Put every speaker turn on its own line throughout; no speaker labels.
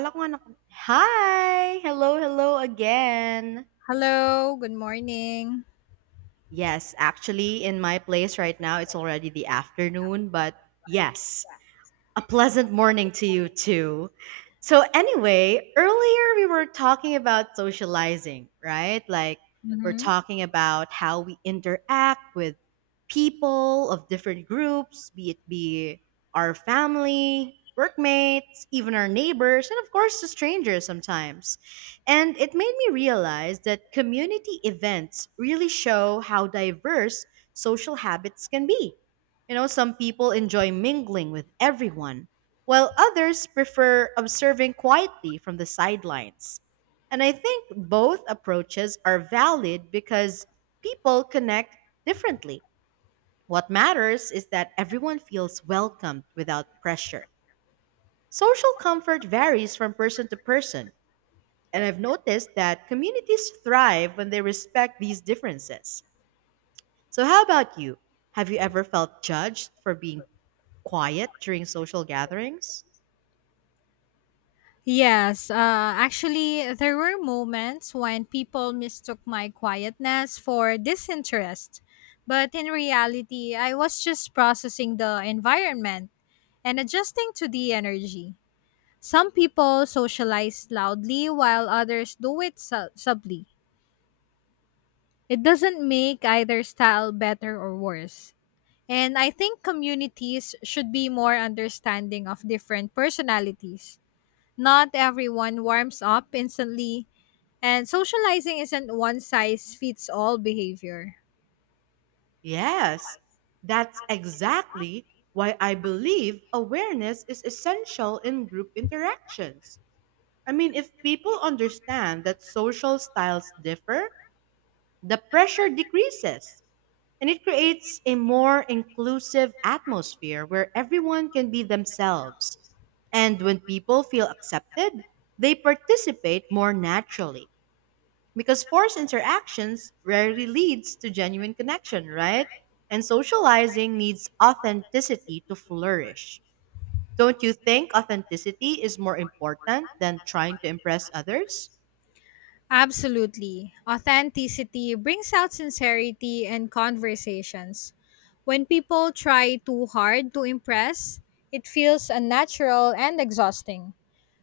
Akala ko nga nak- Hi! Hello, hello again.
Hello, good morning.
Yes, actually, in my place right now, it's already the afternoon, but yes, a pleasant morning to you too. So, anyway, earlier we were talking about socializing, right? Like, we're
Mm-hmm.
talking about how we interact with people of different groups, be it be our family, workmates, even our neighbors, and of course, the strangers sometimes. And it made me realize that community events really show how diverse social habits can be, you know, some people enjoy mingling with everyone, while others prefer observing quietly from the sidelines. And I think both approaches are valid because people connect differently. What matters is that everyone feels welcomed without pressure. Social comfort varies from person to person, and I've noticed that communities thrive when they respect these differences. So, how about you? Have you ever felt judged for being quiet during social gatherings?
Yes, actually, there were moments when people mistook my quietness for disinterest. But in reality, I was just processing the environment and adjusting to the energy. Some people socialize loudly while others do it subtly. It doesn't make either style better or worse. And I think communities should be more understanding of different personalities. Not everyone warms up instantly, and socializing isn't one size fits all behavior.
Yes, that's exactly why I believe awareness is essential in group interactions. I mean, if people understand that social styles differ, the pressure decreases and it creates a more inclusive atmosphere where everyone can be themselves. And when people feel accepted, they participate more naturally. Because forced interactions rarely leads to genuine connection, right? And socializing needs authenticity to flourish. Don't you think authenticity is more important than trying to impress others?
Absolutely. Authenticity brings out sincerity in conversations. When people try too hard to impress, it feels unnatural and exhausting.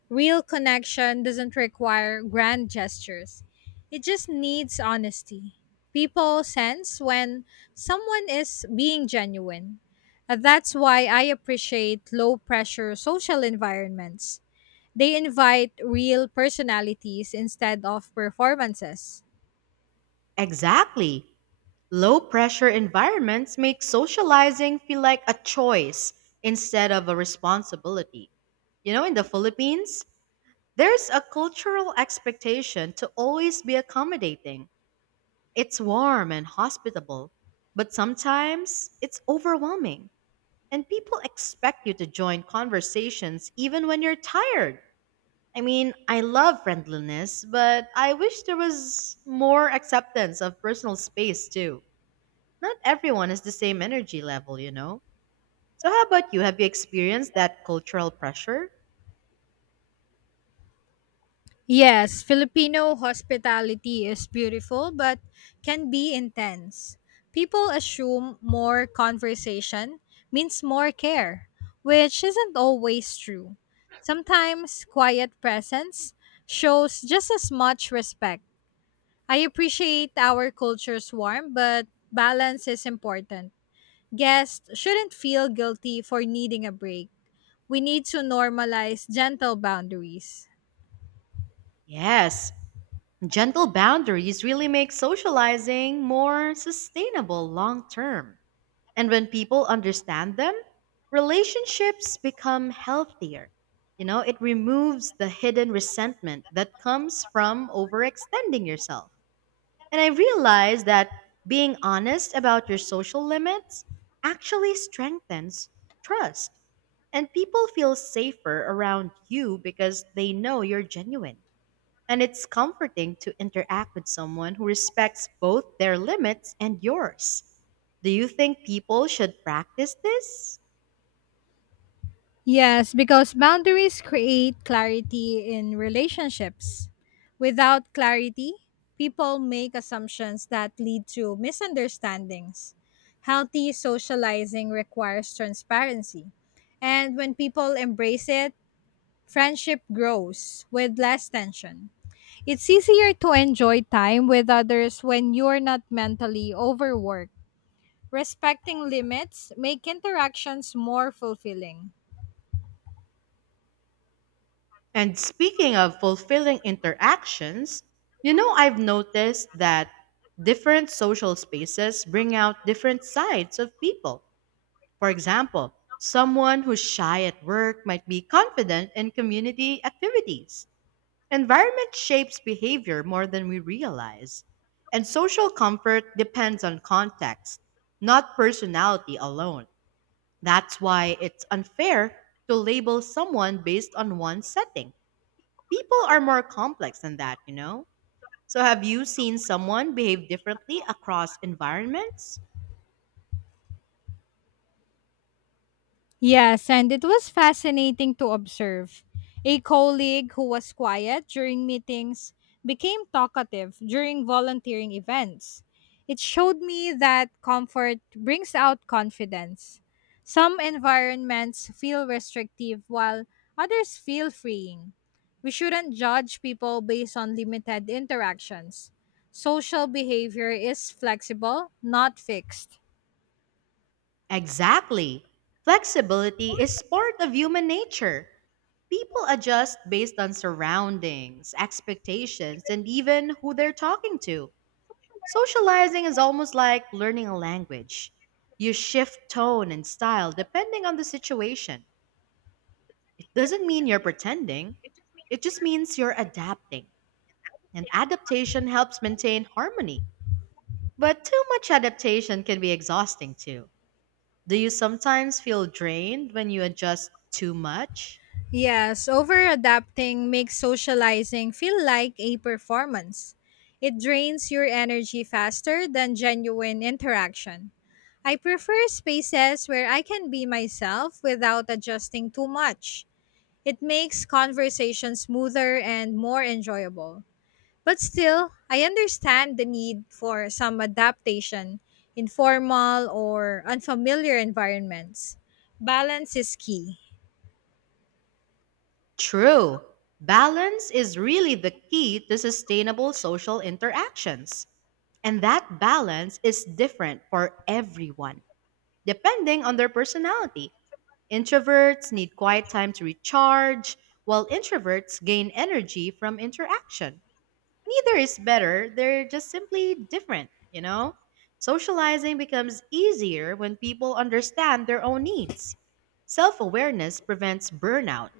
Real connection doesn't require grand gestures, it just needs honesty. People sense when someone is being genuine. And that's why I appreciate low pressure social environments. They invite real personalities instead of performances.
Exactly. Low pressure environments make socializing feel like a choice instead of a responsibility. You know, in the Philippines, there's a cultural expectation to always be accommodating. It's warm and hospitable, but sometimes it's overwhelming, and people expect you to join conversations even when you're tired. I mean, I love friendliness, but I wish there was more acceptance of personal space too. Not everyone has the same energy level, you know? So, how about you? Have you experienced that cultural pressure?
Yes, Filipino hospitality is beautiful but can be intense. People assume more conversation means more care, which isn't always true. Sometimes quiet presence shows just as much respect. I appreciate our culture's warm, but balance is important. Guests shouldn't feel guilty for needing a break. We need to normalize gentle boundaries.
Yes, gentle boundaries really make socializing more sustainable long term. And when people understand them, relationships become healthier. You know, it removes the hidden resentment that comes from overextending yourself. And I realized that being honest about your social limits actually strengthens trust. And people feel safer around you because they know you're genuine. And it's comforting to interact with someone who respects both their limits and yours. Do you think people should practice this?
Yes, because boundaries create clarity in relationships. Without clarity, people make assumptions that lead to misunderstandings. Healthy socializing requires transparency. And when people embrace it, friendship grows with less tension. It's easier to enjoy time with others when you're not mentally overworked. Respecting limits make interactions more fulfilling.
And speaking of fulfilling interactions, you know, I've noticed that different social spaces bring out different sides of people. For example, someone who's shy at work might be confident in community activities. Environment shapes behavior more than we realize, and social comfort depends on context, not personality alone. That's why it's unfair to label someone based on one setting. People are more complex than that, you know? So, have you seen someone behave differently across environments?
Yes, and it was fascinating to observe. A colleague who was quiet during meetings became talkative during volunteering events. It showed me that comfort brings out confidence. Some environments feel restrictive while others feel freeing. We shouldn't judge people based on limited interactions. Social behavior is flexible, not fixed.
Exactly. Flexibility is part of human nature. People adjust based on surroundings, expectations, and even who they're talking to. Socializing is almost like learning a language. You shift tone and style depending on the situation. It doesn't mean you're pretending, it just means you're adapting. And adaptation helps maintain harmony. But too much adaptation can be exhausting too. Do you sometimes feel drained when you adjust too much?
Yes, over adapting makes socializing feel like a performance. It drains your energy faster than genuine interaction. I prefer spaces where I can be myself without adjusting too much. It makes conversation smoother and more enjoyable. But still, I understand the need for some adaptation in formal or unfamiliar environments. Balance is key.
True. Balance is really the key to sustainable social interactions. And that balance is different for everyone, depending on their personality. Introverts need quiet time to recharge, while introverts gain energy from interaction. Neither is better, they're just simply different, you know? Socializing becomes easier when people understand their own needs. Self awareness prevents burnout.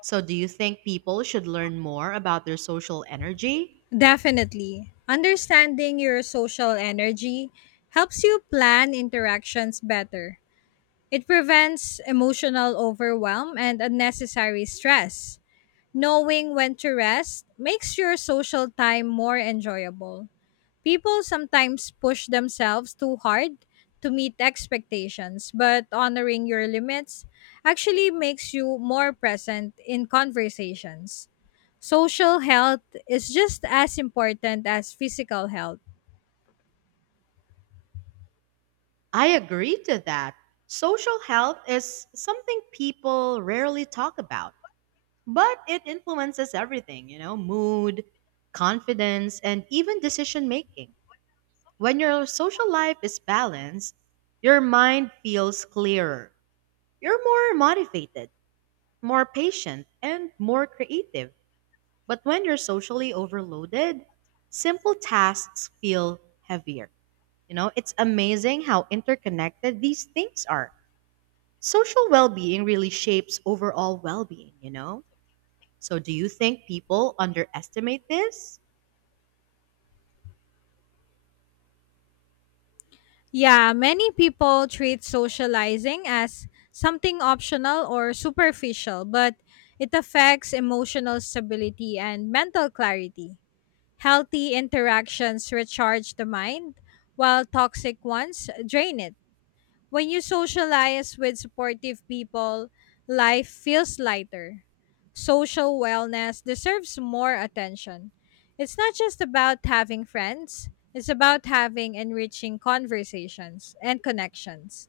So, do you think people should learn more about their social energy?
Definitely. Understanding your social energy helps you plan interactions better. It prevents emotional overwhelm and unnecessary stress. Knowing when to rest makes your social time more enjoyable. People sometimes push themselves too hard to meet expectations, but honoring your limits actually makes you more present in conversations. Social health is just as important as physical health.
I agree to that. Social health is something people rarely talk about, but it influences everything, you know, mood, confidence, and even decision making. When your social life is balanced, your mind feels clearer. You're more motivated, more patient, and more creative. But when you're socially overloaded, simple tasks feel heavier. You know, it's amazing how interconnected these things are. Social well being really shapes overall well being, you know? So, do you think people underestimate this?
Yeah, many people treat socializing as something optional or superficial, but it affects emotional stability and mental clarity. Healthy interactions recharge the mind, while toxic ones drain it. When you socialize with supportive people, life feels lighter. Social wellness deserves more attention. It's not just about having friends, it's about having enriching conversations and connections.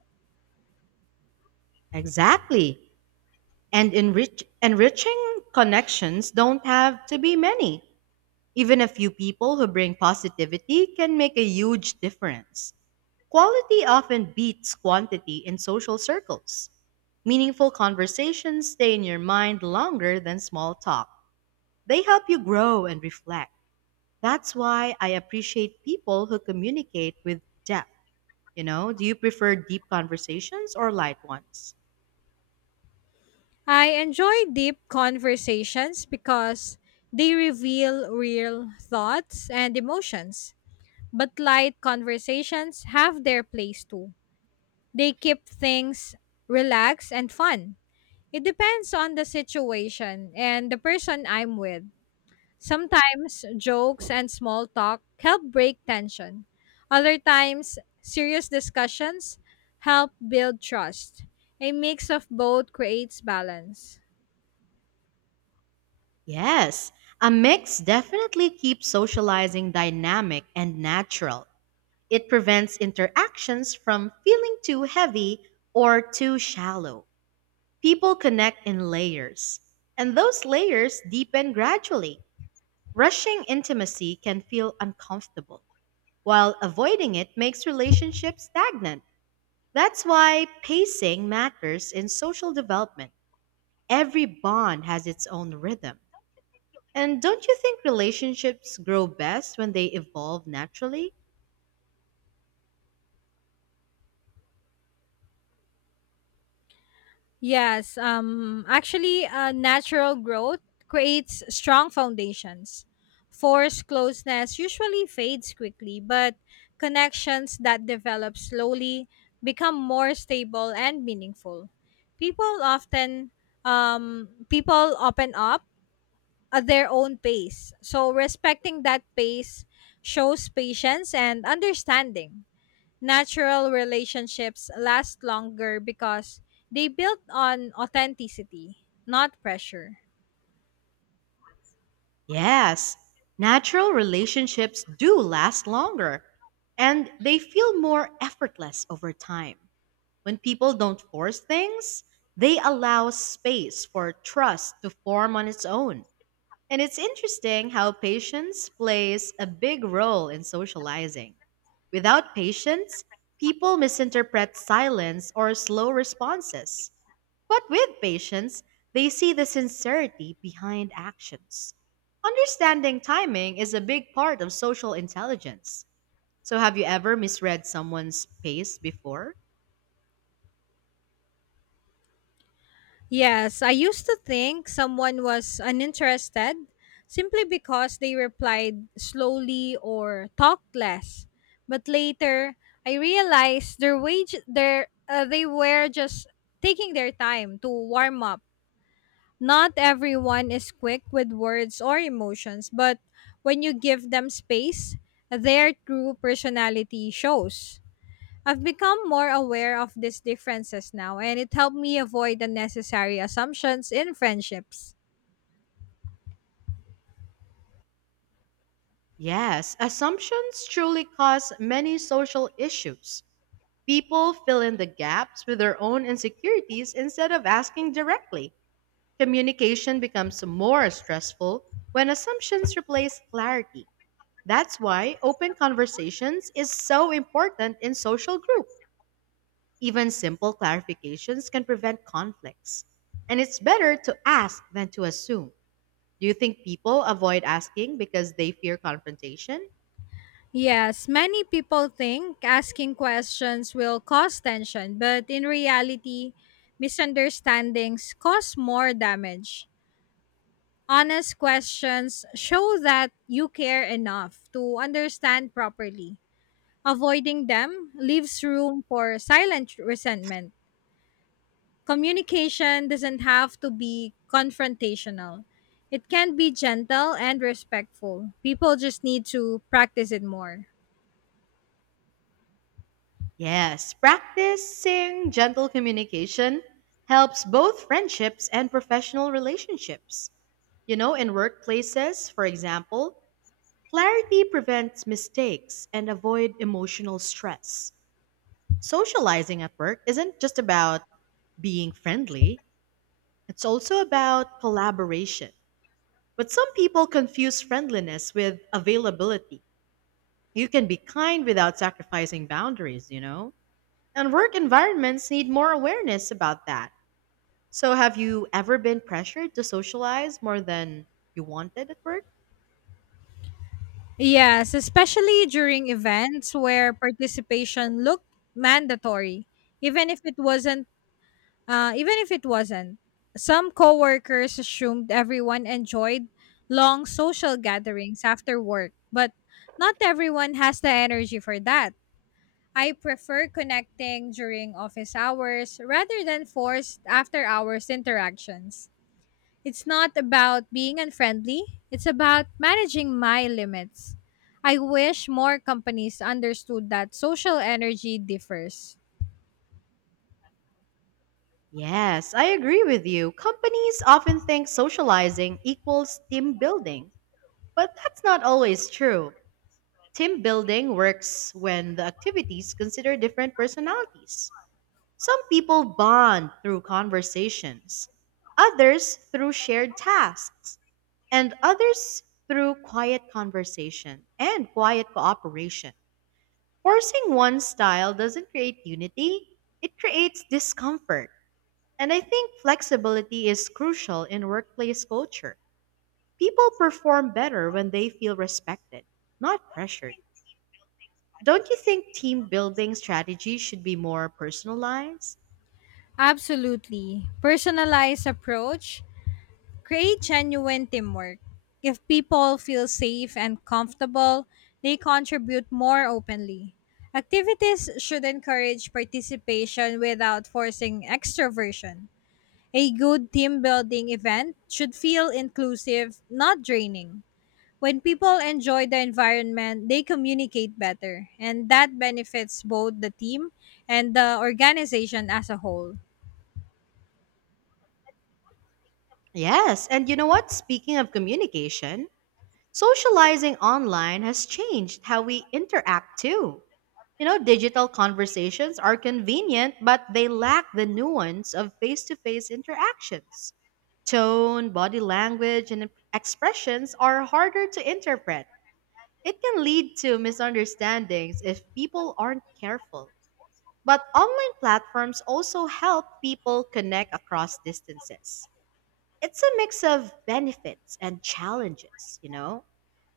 Exactly. And enriching connections don't have to be many. Even a few people who bring positivity can make a huge difference. Quality often beats quantity in social circles. Meaningful conversations stay in your mind longer than small talk. They help you grow and reflect. That's why I appreciate people who communicate with depth. You know, do you prefer deep conversations or light ones?
I enjoy deep conversations because they reveal real thoughts and emotions. But light conversations have their place too. They keep things relaxed and fun. It depends on the situation and the person I'm with. Sometimes jokes and small talk help break tension. Other times, serious discussions help build trust. A mix of both creates balance.
Yes, a mix definitely keeps socializing dynamic and natural. It prevents interactions from feeling too heavy or too shallow. People connect in layers, and those layers deepen gradually. Rushing intimacy can feel uncomfortable, while avoiding it makes relationships stagnant. That's why pacing matters in social development. Every bond has its own rhythm. And don't you think relationships grow best when they evolve naturally?
Yes, actually, natural growth creates strong foundations. Forced closeness usually fades quickly, but connections that develop slowly become more stable and meaningful. People often, people open up at their own pace, so respecting that pace shows patience and understanding. Natural relationships last longer because they built on authenticity, not pressure.
Yes, natural relationships do last longer and they feel more effortless over time. When people don't force things, they allow space for trust to form on its own. And it's interesting how patience plays a big role in socializing. Without patience, people misinterpret silence or slow responses. But with patience, they see the sincerity behind actions. Understanding timing is a big part of social intelligence. So, have you ever misread someone's pace before?
Yes, I used to think someone was uninterested simply because they replied slowly or talked less. But later, I realized their wage their they were just taking their time to warm up. Not everyone is quick with words or emotions, but when you give them space, their true personality shows. I've become more aware of these differences now, and it helped me avoid unnecessary assumptions in friendships.
Yes, assumptions truly cause many social issues. People fill in the gaps with their own insecurities instead of asking directly. Communication becomes more stressful when assumptions replace clarity. That's why open conversations is so important in social group. Even simple clarifications can prevent conflicts. And it's better to ask than to assume. Do you think people avoid asking because they fear confrontation?
Yes, many people think asking questions will cause tension, but in reality, misunderstandings cause more damage. Honest questions show that you care enough to understand properly. Avoiding them leaves room for silent resentment. Communication doesn't have to be confrontational, it can be gentle and respectful. People just need to practice it more.
Yes, practicing gentle communication helps both friendships and professional relationships. You know, in workplaces, for example, clarity prevents mistakes and avoid emotional stress. Socializing at work isn't just about being friendly, it's also about collaboration. But some people confuse friendliness with availability. You can be kind without sacrificing boundaries, you know? And work environments need more awareness about that. So, have you ever been pressured to socialize more than you wanted at work?
Yes, especially during events where participation looked mandatory, even if it wasn't even if it wasn't. Some coworkers assumed everyone enjoyed long social gatherings after work, but not everyone has the energy for that. I prefer connecting during office hours rather than forced after hours interactions. It's not about being unfriendly, it's about managing my limits. I wish more companies understood that social energy differs.
Yes, I agree with you. Companies often think socializing equals team building, but that's not always true. Team building works when the activities consider different personalities. Some people bond through conversations, others through shared tasks, and others through quiet conversation and quiet cooperation. Forcing one style doesn't create unity, it creates discomfort. And I think flexibility is crucial in workplace culture. People perform better when they feel respected, not pressured. Don't you think team building strategies should be more personalized?
Absolutely. Personalized approach create genuine teamwork. If people feel safe and comfortable, they contribute more openly. Activities should encourage participation without forcing extroversion. A good team building event should feel inclusive, not draining. When people enjoy the environment, they communicate better, and that benefits both the team and the organization as a whole.
Yes, and you know what? Speaking of communication, socializing online has changed how we interact too. You know, digital conversations are convenient, but they lack the nuance of face to face interactions. Tone, body language, and expressions are harder to interpret. It can lead to misunderstandings if people aren't careful. But online platforms also help people connect across distances. It's a mix of benefits and challenges, you know?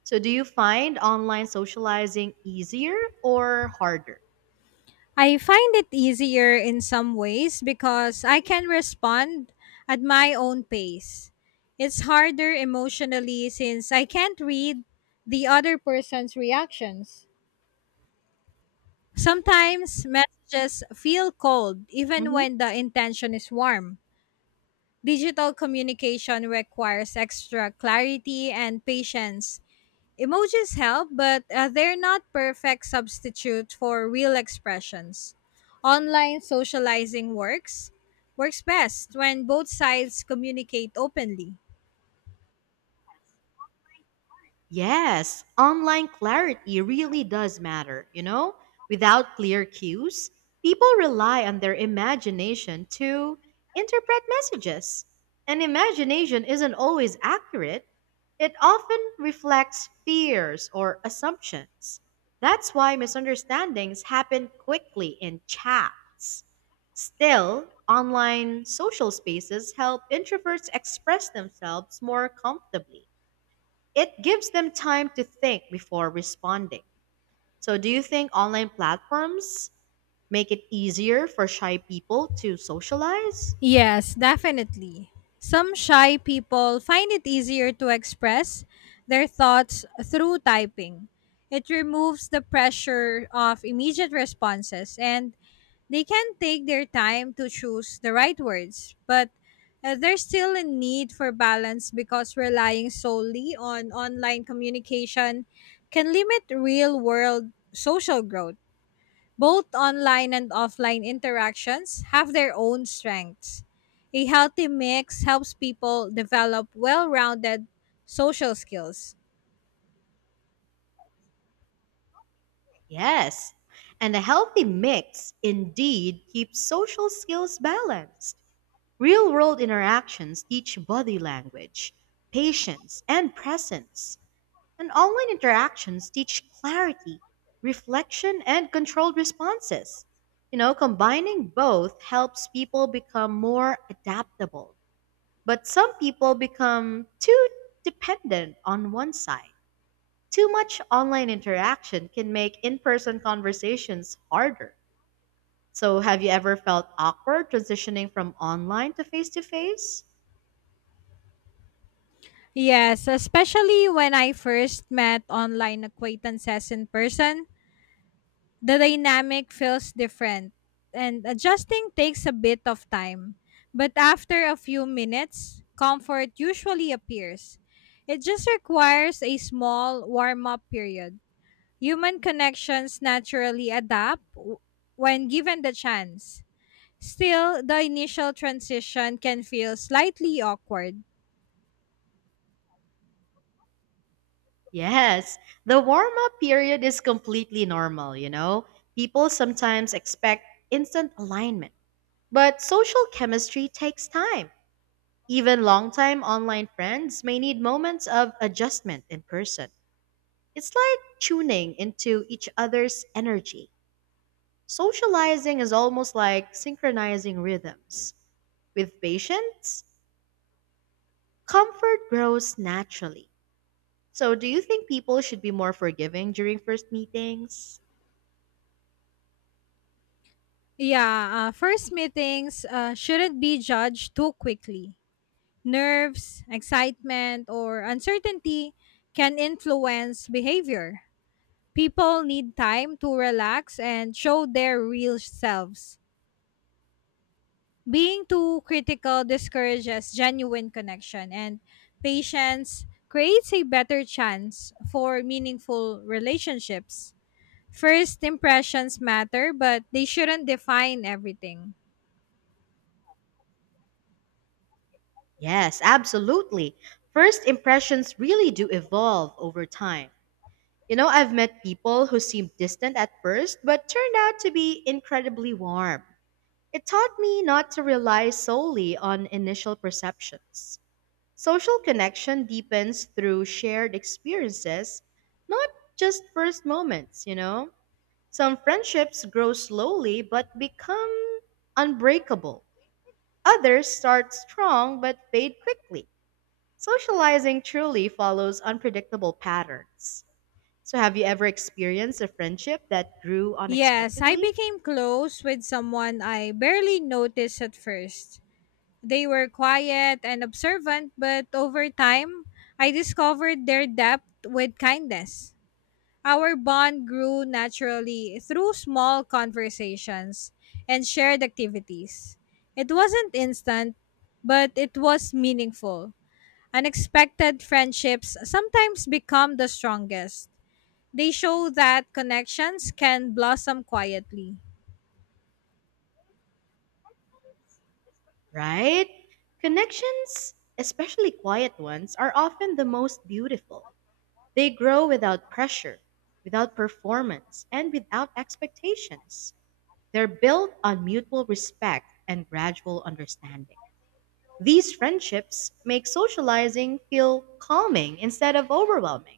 So, do you find online socializing easier or harder?
I find it easier in some ways because I can respond at my own pace. It's harder emotionally since I can't read the other person's reactions. Sometimes messages feel cold even when the intention is warm. Digital communication requires extra clarity and patience. Emojis help, but they're not perfect substitute for real expressions. Online socializing works best when both sides communicate openly.
Yes, online clarity really does matter, you know? Without clear cues, people rely on their imagination to interpret messages. And imagination isn't always accurate, it often reflects fears or assumptions. That's why misunderstandings happen quickly in chats. Still, online social spaces help introverts express themselves more comfortably, it gives them time to think before responding. So, do you think online platforms make it easier for shy people to socialize?
Yes, definitely. Some shy people find it easier to express their thoughts through typing. It removes the pressure of immediate responses and they can take their time to choose the right words, but there's still a need for balance because relying solely on online communication can limit real world social growth. Both online and offline interactions have their own strengths. A healthy mix helps people develop well rounded social skills.
Yes. And a healthy mix indeed keeps social skills balanced. Real world interactions teach body language, patience, and presence. And online interactions teach clarity, reflection, and controlled responses. You know, combining both helps people become more adaptable. But some people become too dependent on one side. Too much online interaction can make in person conversations harder. So, have you ever felt awkward transitioning from online to face to face?
Yes, especially when I first met online acquaintances in person, the dynamic feels different and adjusting takes a bit of time. But after a few minutes, comfort usually appears. It just requires a small warm up period. Human connections naturally adapt when given the chance. Still, the initial transition can feel slightly awkward.
Yes, the warm up period is completely normal, you know? People sometimes expect instant alignment, but social chemistry takes time. Even longtime online friends may need moments of adjustment in person. It's like tuning into each other's energy. Socializing is almost like synchronizing rhythms. With patience, comfort grows naturally. So, do you think people should be more forgiving during first meetings?
Yeah, first meetings shouldn't be judged too quickly. Nerves, excitement, or uncertainty can influence behavior. People need time to relax and show their real selves. Being too critical discourages genuine connection, and patience creates a better chance for meaningful relationships. First impressions matter, but they shouldn't define everything.
Yes, absolutely. First impressions really do evolve over time. You know, I've met people who seemed distant at first, but turned out to be incredibly warm. It taught me not to rely solely on initial perceptions. Social connection deepens through shared experiences, not just first moments, you know? Some friendships grow slowly but become unbreakable. Others start strong but fade quickly. Socializing truly follows unpredictable patterns. So, have you ever experienced a friendship that grew
Yes, I
unexpectedly?
became close with someone I barely noticed at first. They were quiet and observant, but over time, I discovered their depth with kindness. Our bond grew naturally through small conversations and shared activities. It wasn't instant, but it was meaningful. Unexpected friendships sometimes become the strongest. They show that connections can blossom quietly.
Right? Connections, especially quiet ones, are often the most beautiful. They grow without pressure, without performance, and without expectations. They're built on mutual respect and gradual understanding. These friendships make socializing feel calming instead of overwhelming.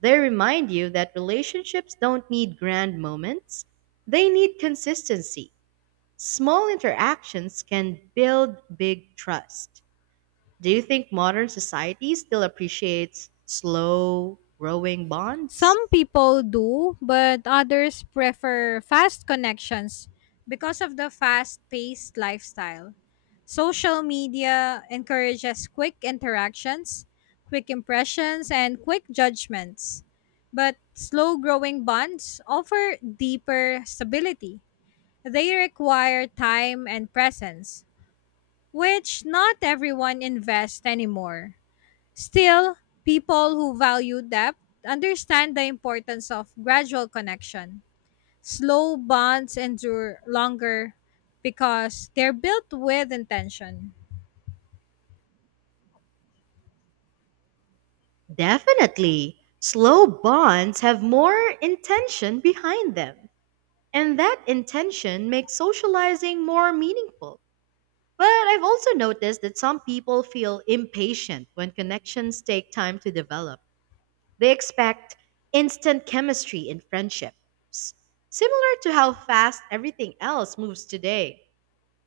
They remind you that relationships don't need grand moments, they need consistency. Small interactions can build big trust. Do you think modern society still appreciates slow, growing bonds?
Some people do, but others prefer fast connections because of the fast paced lifestyle. Social media encourages quick interactions, quick impressions, and quick judgments. But slow growing bonds offer deeper stability. They require time and presence, which not everyone invests anymore. Still, people who value depth understand the importance of gradual connection. Slow bonds endure longer because they're built with intention.
Definitely. Slow bonds have more intention behind them, and that intention makes socializing more meaningful. But I've also noticed that some people feel impatient when connections take time to develop. They expect instant chemistry in friendships, similar to how fast everything else moves today.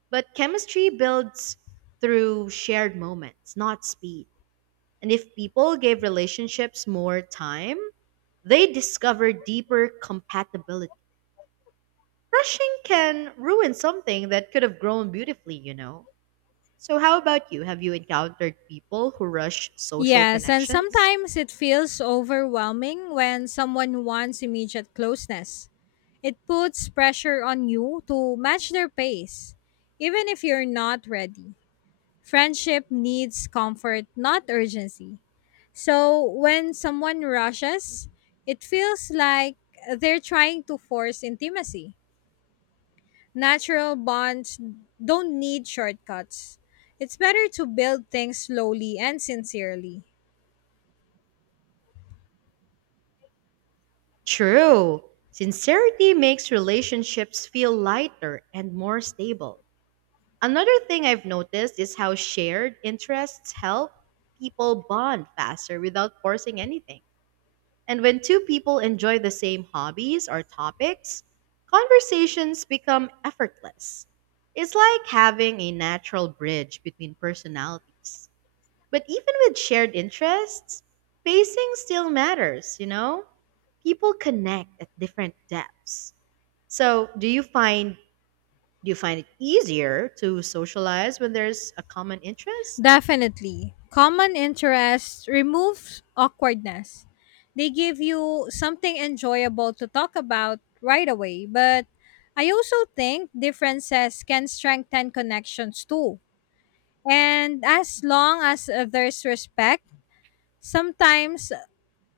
But chemistry builds through shared moments, not speed. And if people gave relationships more time, they discover deeper compatibility. Rushing can ruin something that could have grown beautifully, you know. So, how about you? Have you encountered people who rush social
Yes, and
connections?
sometimes it feels overwhelming when someone wants immediate closeness. It puts pressure on you to match their pace, even if you're not ready. Friendship needs comfort, not urgency. So when someone rushes, it feels like they're trying to force intimacy. Natural bonds don't need shortcuts. It's better to build things slowly and sincerely.
True. Sincerity makes relationships feel lighter and more stable. Another thing I've noticed is how shared interests help people bond faster without forcing anything. And when two people enjoy the same hobbies or topics, conversations become effortless. It's like having a natural bridge between personalities. But even with shared interests, pacing still matters, you know? People connect at different depths. So, do you find it easier to socialize when there's a common interest?
Definitely. Common interests remove awkwardness. They give you something enjoyable to talk about right away, but I also think differences can strengthen connections too. And as long as there's respect, sometimes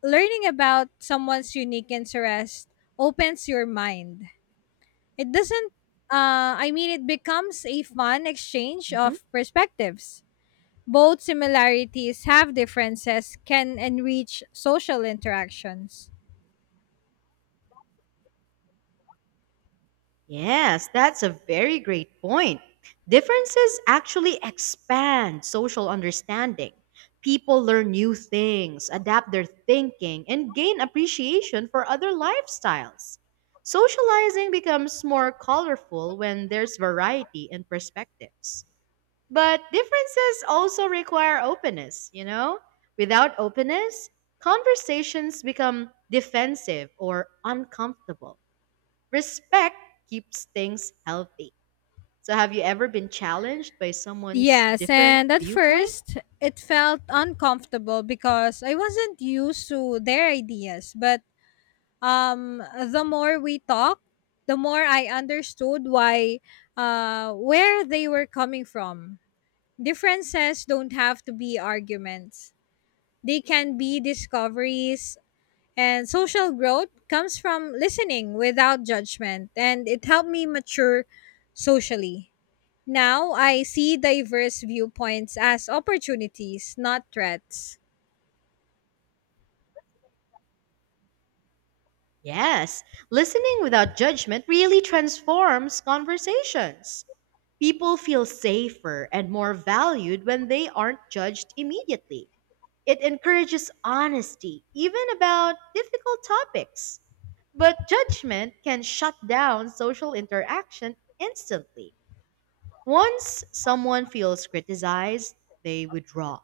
learning about someone's unique interest opens your mind. It doesn't, I mean, it becomes a fun exchange
Mm-hmm.
of perspectives. Both similarities have differences, can enrich social interactions.
Yes, that's a very great point. Differences actually expand social understanding. People learn new things, adapt their thinking, and gain appreciation for other lifestyles. Socializing becomes more colorful when there's variety in perspectives. But differences also require openness, you know? Without openness, conversations become defensive or uncomfortable. Respect keeps things healthy. So, have you ever been challenged by someone's
Yes,
different
and at
viewpoint?
first it felt uncomfortable because I wasn't used to their ideas, but um, the more we talked, the more I understood why, where they were coming from. Differences don't have to be arguments. They can be discoveries and social growth comes from listening without judgment and it helped me mature socially. Now I see diverse viewpoints as opportunities, not threats.
Yes, listening without judgment really transforms conversations. People feel safer and more valued when they aren't judged immediately. It encourages honesty, even about difficult topics. But judgment can shut down social interaction instantly. Once someone feels criticized, they withdraw.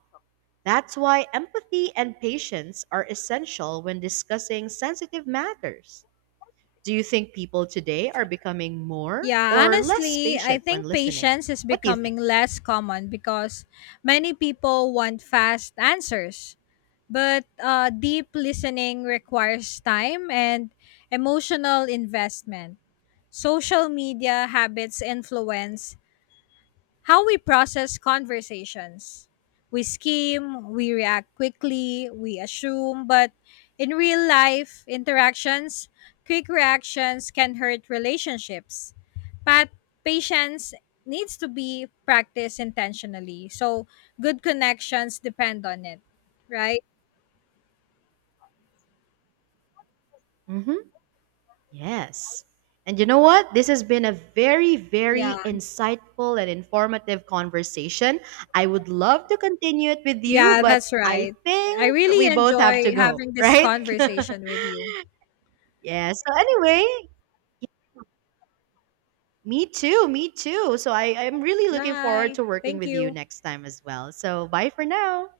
That's why empathy and patience are essential when discussing sensitive matters. Do you think people today are becoming more
Yeah,
or less
honestly, I
patient when
think
listening?
patience is
What do you
becoming
think?
less common because many people want fast answers. But deep listening requires time and emotional investment. Social media habits influence how we process conversations. We skim, we react quickly, we assume, but in real life interactions, quick reactions can hurt relationships. But patience needs to be practiced intentionally. So good connections depend on it, right?
Mm-hmm. Yes. And you know what? This has been a very,
Yeah.
very insightful and informative conversation. I would love to continue it with you,
Yeah,
but
that's
I
right. I
think we
really
both have to
enjoy
go,
having this
right?
conversation with you.
Yeah. So anyway, y- me too. Me too. So I'm really looking forward
Bye.
to working
Thank
with you
you.
next time as well. So bye for now.